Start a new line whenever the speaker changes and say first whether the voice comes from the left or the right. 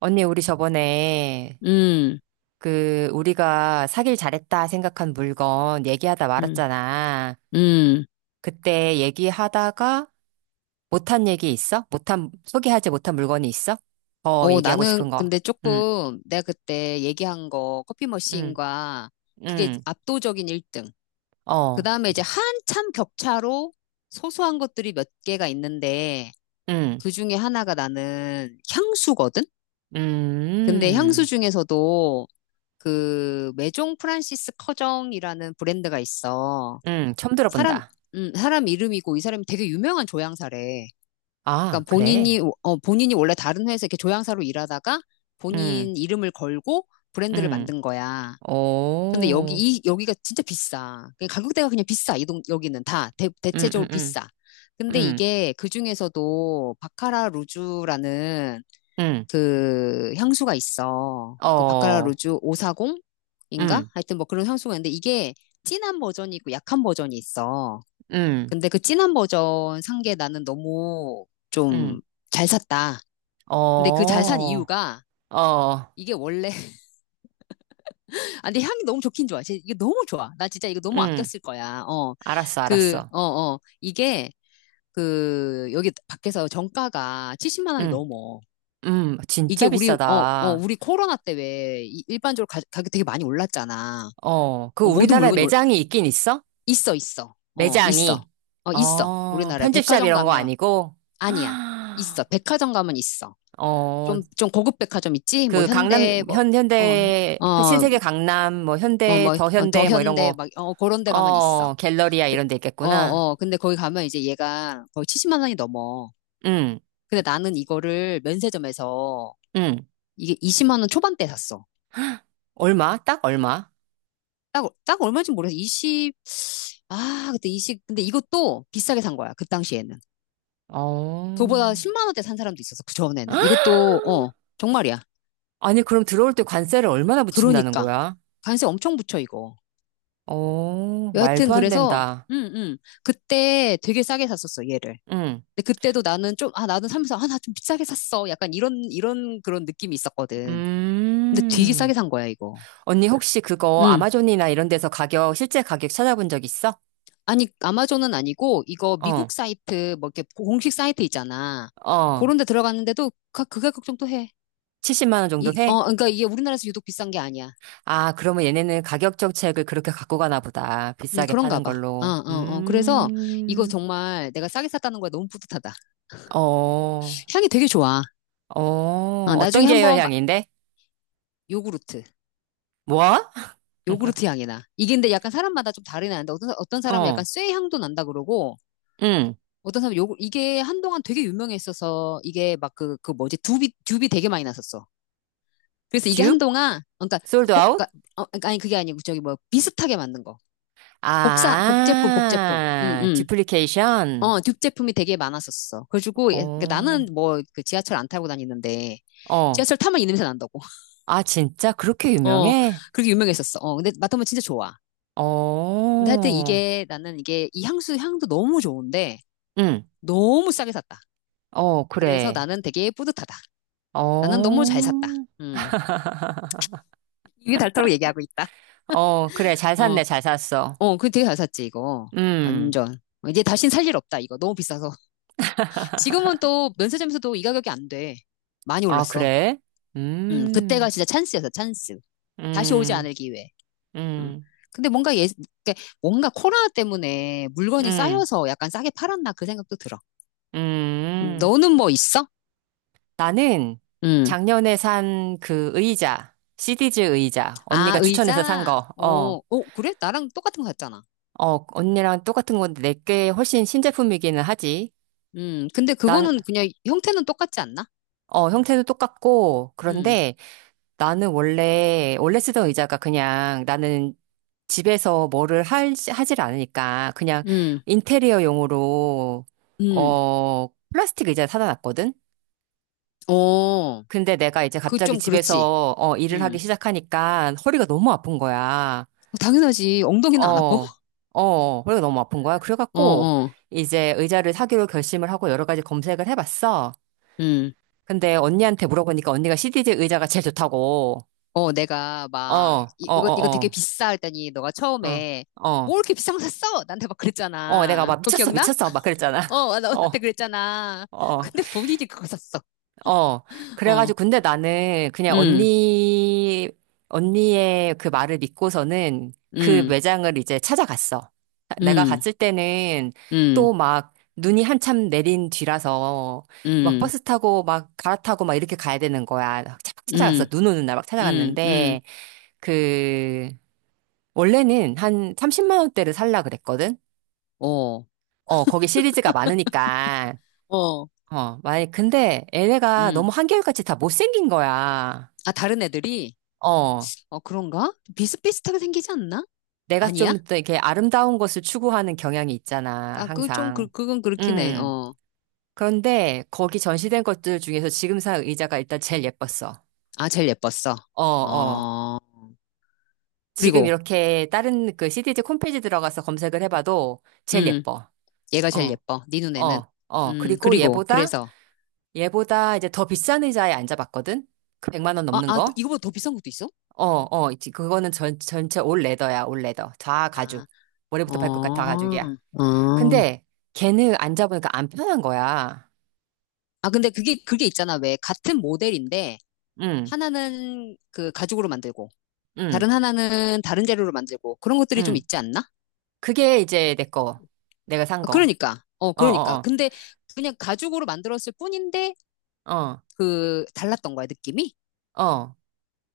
right: 언니, 우리 저번에
left: 음,
right: 그 우리가 사길 잘했다 생각한 물건 얘기하다
left: 음,
right: 말았잖아.
left: 음.
right: 그때 얘기하다가 못한 얘기 있어? 못한, 소개하지 못한 물건이 있어? 더
left: 어,
right: 얘기하고
left: 나는
right: 싶은 거.
left: 근데
right: 응,
left: 조금 내가 그때 얘기한 거 커피
right: 응,
left: 머신과 그게
right: 응,
left: 압도적인 1등. 그
right: 어,
left: 다음에 이제 한참 격차로 소소한 것들이 몇 개가 있는데
right: 응,
left: 그 중에 하나가 나는 향수거든? 근데 향수
right: 음,
left: 중에서도 그 메종 프란시스 커정이라는 브랜드가 있어.
right: 응, 처음
left: 사람,
right: 들어본다.
left: 사람 이름이고 이 사람이 되게 유명한 조향사래.
right: 아,
left: 그러니까
right: 그래.
left: 본인이 원래 다른 회사에 이렇게 조향사로 일하다가
right: 응,
left: 본인 이름을 걸고 브랜드를
right: 응,
left: 만든 거야. 근데 여기
right: 오,
left: 이 여기가 진짜 비싸. 그냥 가격대가 그냥 비싸. 이동 여기는 다 대,
right: 응, 응,
left: 대체적으로
right: 응,
left: 비싸. 근데
right: 응,
left: 이게 그 중에서도 바카라 루주라는
right: 응,
left: 그 향수가 있어. 그 바카라
right: 어,
left: 루주 540인가?
right: 응,
left: 하여튼 뭐 그런 향수가 있는데 이게 진한 버전이 있고 약한 버전이 있어.
right: 응,
left: 근데 그 진한 버전 산 게 나는 너무 좀
right: 응.
left: 잘 샀다. 근데 그 잘
right: 어,
left: 산 이유가
right: 어,
left: 이게 원래 아 근데 향이 너무 좋긴 좋아. 진짜 이게 너무 좋아. 나 진짜 이거 너무
right: 응,
left: 아꼈을 거야. 어.
right: 알았어,
left: 그,
right: 알았어.
left: 어, 어. 이게 그 여기 밖에서 정가가 70만 원이
right: 응,
left: 넘어. 이게
right: 진짜
left: 우리 어, 어,
right: 비싸다.
left: 우리 코로나 때 왜 일반적으로 가격 되게 많이 올랐잖아.
right: 어, 그
left: 어, 모든
right: 우리나라에
left: 물건이 올
right: 매장이 있긴 있어?
left: 있어, 있어. 어, 있어.
right: 매장이.
left: 어, 있어.
right: 어,
left: 우리나라에
right: 편집샵
left: 백화점
right: 이런 거
left: 가면
right: 아니고?
left: 아니야.
right: 아,
left: 있어. 백화점 가면 있어.
right: 어,
left: 좀 고급 백화점 있지? 뭐,
right: 그 강남,
left: 현대, 뭐,
right: 현,
left: 어,
right: 현대,
left: 어,
right: 신세계 강남, 뭐
left: 뭐,
right: 현대,
left: 뭐,
right: 더
left: 어, 더
right: 현대, 뭐 이런
left: 현대,
right: 거,
left: 막, 어, 그런 데 가면 있어.
right: 어, 갤러리아
left: 그,
right: 이런 데
left: 어,
right: 있겠구나.
left: 어, 근데 거기 가면 이제 얘가 거의 70만 원이 넘어.
right: 응,
left: 근데 나는 이거를 면세점에서
right: 응.
left: 이게 20만 원 초반대 샀어.
right: 얼마? 딱 얼마?
left: 딱 얼마인지 모르겠어. 20, 아, 그때 20, 근데 이것도 비싸게 산 거야. 그 당시에는.
right: 어.
left: 그거보다 10만 원대 산 사람도 있었어. 그 전에는. 이것도, 어, 정말이야.
right: 아니, 그럼 들어올 때 관세를 얼마나 붙인다는
left: 그러니까.
right: 거야?
left: 관세 엄청 붙여, 이거.
right: 어,
left: 여하튼
right: 말도 안
left: 그래서
right: 된다.
left: 음, 음. 그때 되게 싸게 샀었어, 얘를.
right: 응.
left: 근데 그때도 나는 좀, 아, 나는 사면서, 아, 나 좀 비싸게 샀어. 약간 이런 그런 느낌이 있었거든. 근데 되게 싸게
right: 음.
left: 산 거야, 이거.
right: 언니 혹시 그거
left: 음.
right: 아마존이나 이런 데서 가격, 실제 가격 찾아본 적 있어?
left: 아니, 아마존은 아니고, 이거
right: 어,
left: 미국 사이트, 뭐 이렇게 공식 사이트 있잖아.
right: 어.
left: 그런 데 들어갔는데도 가, 그 가격 정도 해.
right: 70만 원 정도
left: 이,
right: 해?
left: 어, 그러니까 이게 우리나라에서 유독 비싼 게 아니야.
right: 아, 그러면 얘네는 가격 정책을 그렇게 갖고 가나 보다. 비싸게
left: 그런가
right: 파는
left: 봐. 어,
right: 걸로.
left: 어, 어. 그래서 이거
right: 음.
left: 정말 내가 싸게 샀다는 거야. 너무 뿌듯하다.
right: 어,
left: 향이 되게 좋아.
right: 어.
left: 어,
right: 어떤
left: 나중에
right: 계열
left: 한번
right: 향인데?
left: 요구르트.
right: 뭐?
left: 요구르트 향이 나. 이게 근데 약간 사람마다 좀 다르긴 한데 어떤 사람은 약간
right: 어.
left: 쇠 향도 난다 그러고
right: 응.
left: 어떤 사람은 요구 이게 한동안 되게 유명했어서 이게 막 그 뭐지 듀비 듀비 되게 많이 났었어. 그래서 이게
right: 듀?
left: 한동안 어, 그러니까
right: 솔드
left: 복
right: 아웃?
left: 그 어, 그러니까 아니 그게 아니고 저기 뭐 비슷하게 만든 거 복사 복제품 복제품
right: 아,
left: 음음
right: 듀플리케이션?
left: 어 듀제품이 되게 많았었어. 그래가지고 예, 그러니까
right: 어.
left: 나는 뭐 그 지하철 안 타고 다니는데
right: 어,
left: 지하철 타면 이 냄새 난다고.
right: 아, 진짜 그렇게
left: 어
right: 유명해?
left: 그렇게 유명했었어. 어 근데 맡으면 진짜 좋아. 근데 하여튼
right: 어,
left: 이게 나는 이게 이 향수 향도 너무 좋은데
right: 응,
left: 너무 싸게 샀다.
right: 어,
left: 그래서
right: 그래.
left: 나는 되게 뿌듯하다. 나는 너무
right: 어,
left: 잘 샀다. 음. 이게 닳다고 얘기하고 있다.
right: 어, 그래. 잘
left: 어,
right: 샀네, 잘 샀어.
left: 어, 그 되게 잘 샀지, 이거.
right: 음,
left: 완전. 이제 다신 살 일 없다, 이거. 너무 비싸서. 지금은 또 면세점에서도 이 가격이 안 돼. 많이
right: 아,
left: 올랐어.
right: 그래? 음,
left: 그때가 진짜 찬스였어, 찬스. 다시 오지
right: 음,
left: 않을 기회. 음.
right: 음,
left: 근데 뭔가 예, 그러니까 뭔가 코로나 때문에 물건이
right: 음,
left: 쌓여서 약간 싸게 팔았나 그 생각도 들어.
right: 음.
left: 너는 뭐 있어?
right: 나는
left: 음.
right: 작년에 산 그 의자, 시디즈 의자,
left: 아,
right: 언니가 추천해서 산
left: 의자?
right: 거,
left: 어,
right: 어,
left: 어, 그래? 나랑 똑같은 거 샀잖아.
right: 어, 언니랑 똑같은 건데 내게 훨씬 신제품이기는 하지.
left: 근데
right: 난,
left: 그거는 그냥 형태는 똑같지 않나?
right: 어, 형태도 똑같고,
left: 음,
right: 그런데 나는 원래 쓰던 의자가 그냥 나는 집에서 뭐를 하질 않으니까 그냥
left: 음,
right: 인테리어용으로,
left: 음.
right: 어, 플라스틱 의자 사다 놨거든?
left: 어,
right: 근데 내가 이제
left: 그
right: 갑자기
left: 좀 그렇지.
right: 집에서, 어, 일을 하기
left: 음.
right: 시작하니까 허리가 너무 아픈 거야.
left: 어, 당연하지. 엉덩이는 안 아파?
right: 어, 어, 허리가 너무 아픈 거야.
left: 어,
right: 그래갖고
left: 어,
right: 이제 의자를 사기로 결심을 하고 여러 가지 검색을 해봤어.
left: 음.
right: 근데 언니한테 물어보니까 언니가 CDJ 의자가 제일 좋다고.
left: 어, 내가
right: 어,
left: 막,
right: 어,
left: 이,
right: 어,
left: 이거, 이거 되게
right: 어.
left: 비싸 했더니 너가
right: 어.
left: 처음에
right: 어.
left: 뭐 이렇게 비싼 거 샀어? 나한테 막
right: 어, 내가
left: 그랬잖아.
right: 막
left: 그거
right: 미쳤어,
left: 기억나?
right: 미쳤어, 막
left: 어,
right: 그랬잖아.
left: 어, 나- 나한테
right: 어,
left: 그랬잖아.
right: 어,
left: 근데 본인이 그거 샀어.
right: 어.
left: 어,
right: 그래가지고, 근데 나는 그냥
left: 음,
right: 언니의 그 말을 믿고서는 그
left: 음,
right: 매장을 이제 찾아갔어. 내가
left: 음,
right: 갔을 때는 또
left: 음,
right: 막 눈이 한참 내린 뒤라서 막
left: 음,
right: 버스 타고 막 갈아타고 막 이렇게 가야 되는 거야. 막
left: 음.
right: 찾아갔어. 눈 오는 날 막
left: 음, 음,
right: 찾아갔는데, 그, 원래는 한 30만 원대를 살라 그랬거든?
left: 어,
right: 어, 거기 시리즈가 많으니까.
left: 어,
right: 어, 근데 얘네가
left: 음.
right: 너무 한결같이 다 못생긴 거야.
left: 아, 다른 애들이?
right: 어,
left: 어, 그런가? 비슷비슷하게 생기지 않나?
right: 내가
left: 아니야?
right: 좀 더 이렇게 아름다운 것을 추구하는 경향이 있잖아,
left: 아, 그, 좀, 그,
right: 항상.
left: 그건 그렇긴 해,
right: 음.
left: 어.
right: 그런데 거기 전시된 것들 중에서 지금 산 의자가 일단 제일 예뻤어.
left: 아, 제일 예뻤어.
right: 어, 어.
left: 어,
right: 지금
left: 그리고,
right: 이렇게 다른 그 CDG 홈페이지 들어가서 검색을 해봐도 제일
left: 음,
right: 예뻐.
left: 얘가 제일
right: 어,
left: 예뻐. 네 눈에는.
right: 어, 어. 그리고
left: 그리고,
right: 얘보다,
left: 그래서.
right: 얘보다 이제 더 비싼 의자에 앉아봤거든? 그 100만 원
left: 아,
right: 넘는
left: 아, 또
right: 거?
left: 이거보다 더 비싼 것도 있어?
right: 어, 어, 있지. 그거는 전체 올 레더야, 올 레더. 다 가죽.
left: 아, 어,
right: 머리부터 발끝까지 다 가죽이야.
left: 어.
right: 근데 걔는 앉아보니까 안 편한 거야.
left: 아, 근데 그게, 그게 있잖아. 왜, 같은 모델인데,
right: 응,
left: 하나는 그 가죽으로 만들고,
right: 응,
left: 다른 하나는 다른 재료로 만들고, 그런 것들이 좀
right: 응.
left: 있지 않나?
right: 그게 이제 내 거. 내가 산
left: 아,
right: 거.
left: 그러니까. 어,
right: 어,
left: 그러니까.
right: 어,
left: 근데 그냥 가죽으로 만들었을 뿐인데
right: 어, 어,
left: 그 달랐던 거야, 느낌이?
right: 어.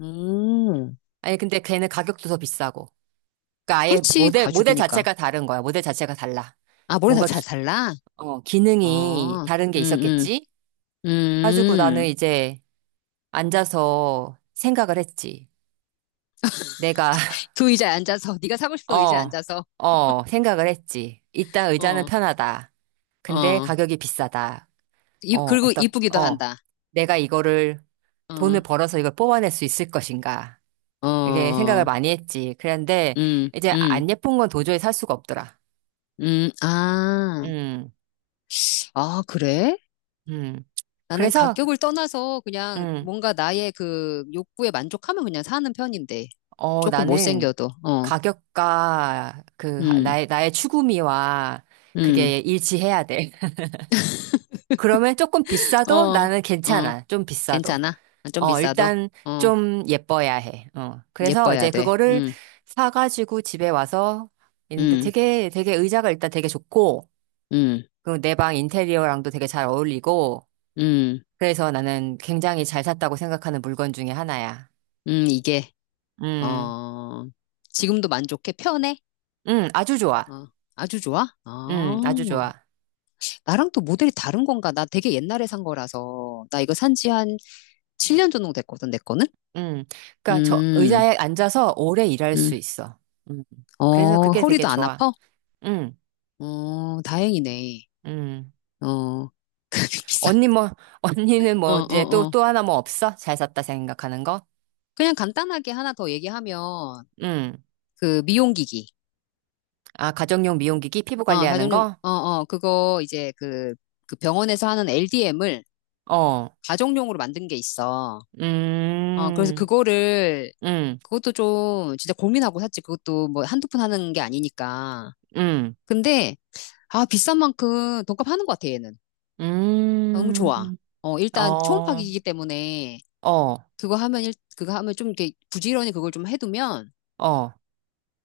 left: 음.
right: 아니, 근데 걔는 가격도 더 비싸고. 그러니까 아예
left: 그렇지,
right: 모델, 모델
left: 가죽이니까.
right: 자체가 다른 거야. 모델 자체가 달라.
left: 아, 머리
right: 뭔가
left: 다잘 달라?
right: 기능이
left: 어.
right: 다른
left: 음,
right: 게
left: 음.
right: 있었겠지? 가지고 나는
left: 음.
right: 이제 앉아서 생각을 했지. 내가
left: 그 의자에 앉아서 네가 사고 싶던 의자에
right: 어,
left: 앉아서
right: 어, 생각을 했지. 일단 의자는
left: 어.
right: 편하다. 근데
left: 어.
right: 가격이 비싸다.
left: 이,
right: 어,
left: 그리고 이쁘기도
right: 어.
left: 한다.
right: 내가 이거를
left: 어.
right: 돈을 벌어서 이걸 뽑아낼 수 있을 것인가. 이게 생각을
left: 어.
right: 많이 했지. 그런데
left: 음.
right: 이제
left: 음.
right: 안 예쁜 건 도저히 살 수가 없더라.
left: 음. 아.
right: 음,
left: 아, 그래?
right: 음.
left: 나는
right: 그래서,
left: 가격을 떠나서 그냥
right: 음,
left: 뭔가 나의 그 욕구에 만족하면 그냥 사는 편인데.
right: 어,
left: 조금
right: 나는
left: 못생겨도, 어,
right: 가격과 그,
left: 음,
right: 나의 추구미와
left: 음,
right: 그게 일치해야 돼. 그러면 조금 비싸도
left: 어,
right: 나는
left: 어,
right: 괜찮아. 좀 비싸도.
left: 괜찮아. 아, 좀
right: 어,
left: 비싸도,
right: 일단
left: 어,
right: 좀 예뻐야 해. 어. 그래서
left: 예뻐야
right: 이제
left: 돼.
right: 그거를 사가지고 집에 와서 있는데
left: 음,
right: 되게, 되게 의자가 일단 되게 좋고,
left: 음,
right: 그리고 내 방 인테리어랑도 되게 잘 어울리고,
left: 음,
right: 그래서 나는 굉장히 잘 샀다고 생각하는 물건 중에 하나야.
left: 이게,
right: 음,
left: 어, 지금도 만족해? 편해?
right: 아주 좋아.
left: 어, 아주 좋아? 아,
right: 아주 좋아.
left: 나랑 또 모델이 다른 건가? 나 되게 옛날에 산 거라서. 나 이거 산 지 한 7년 정도 됐거든, 내 거는?
right: 음, 그러니까 저
left: 음,
right: 의자에 앉아서 오래 일할 수
left: 음.
right: 있어. 음, 그래서
left: 어,
right: 그게 되게
left: 허리도 안
right: 좋아.
left: 아파?
right: 음,
left: 어, 다행이네.
right: 음.
left: 어, 그게 비싸.
right: 언니 뭐, 언니는
left: 어,
right: 뭐 이제 또,
left: 어, 어.
right: 또 하나 뭐 없어? 잘 샀다 생각하는 거?
left: 그냥 간단하게 하나 더 얘기하면,
right: 음.
left: 그 미용기기.
right: 아, 가정용 미용기기 피부
left: 어,
right: 관리하는
left: 가정용,
right: 거?
left: 어, 어, 그거 이제 그 병원에서 하는 LDM을
right: 어.
left: 가정용으로 만든 게 있어. 어, 그래서
right: 음.
left: 그거를,
right: 음.
left: 그것도 좀 진짜 고민하고 샀지. 그것도 뭐 한두 푼 하는 게 아니니까.
right: 음.
left: 근데, 아, 비싼 만큼 돈값 하는 것 같아, 얘는. 너무 좋아.
right: 음.
left: 어, 일단 초음파
right: 어.
left: 기기이기 때문에
right: 어.
left: 그거 하면 일, 그거 하면 좀 이렇게 부지런히 그걸 좀 해두면
right: 어.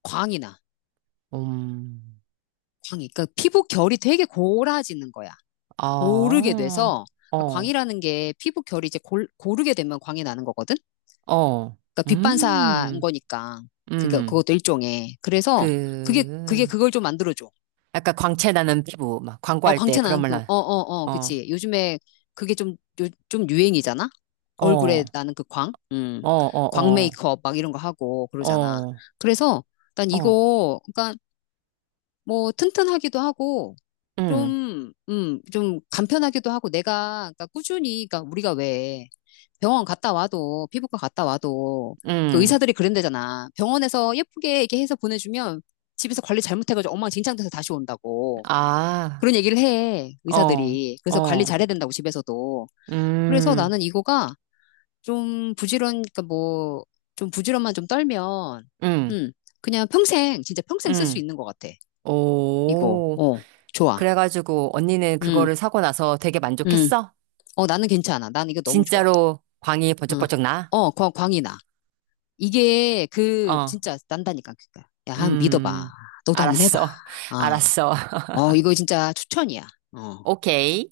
left: 광이 나.
right: 음.
left: 광이. 그러니까 피부 결이 되게 고라지는 거야. 고르게
right: 어.
left: 돼서 그러니까
right: 어.
left: 광이라는 게 피부 결이 이제 고르게 되면 광이 나는 거거든.
right: 어.
left: 그러니까 빛반사인
right: 음.
left: 거니까 그게
right: 음.
left: 그것도 일종의.
right: 그
left: 그래서 그게 그걸 좀 만들어줘.
right: 약간 광채 나는 피부 막
left: 어
right: 광고할 때
left: 광채
right: 그런
left: 나는
right: 말
left: 그
right: 나.
left: 어 어 어
right: 어.
left: 그치. 요즘에 그게 좀 좀 유행이잖아.
right: 어.
left: 얼굴에
right: 어.
left: 나는 그 광, 광
right: 어.
left: 메이크업 막 이런 거 하고
right: 어.
left: 그러잖아.
right: 어.
left: 그래서 난
right: 어.
left: 이거, 그러니까 뭐 튼튼하기도 하고
right: 음.
left: 좀, 좀 간편하기도 하고 내가 그러니까 꾸준히 그러니까 우리가 왜 병원 갔다 와도 피부과 갔다 와도 그
right: 음.
left: 의사들이 그런대잖아. 병원에서 예쁘게 이렇게 해서 보내주면 집에서 관리 잘못해가지고 엉망진창돼서 다시 온다고
right: 아.
left: 그런 얘기를 해
right: 어.
left: 의사들이. 그래서 관리
right: 어.
left: 잘해야 된다고 집에서도. 그래서
right: 음,
left: 나는 이거가 좀 부지런 그러니까 뭐 좀 부지런만 좀 떨면
right: 음,
left: 음 그냥 평생 진짜 평생 쓸 수
right: 음.
left: 있는 것 같아. 이거
right: 오.
left: 어 좋아.
right: 그래가지고 언니는
left: 음,
right: 그거를 사고 나서 되게
left: 음.
right: 만족했어?
left: 어, 나는 괜찮아. 난 이거 너무 좋아.
right: 진짜로 광이
left: 어,
right: 번쩍번쩍 나?
left: 어, 광이 나. 이게 그
right: 어,
left: 진짜 난다니까. 그니까. 야, 한번 믿어봐.
right: 음,
left: 너도 한번 해봐.
right: 알았어.
left: 어,
right: 알았어.
left: 어, 이거 진짜 추천이야. 어.
right: 오케이.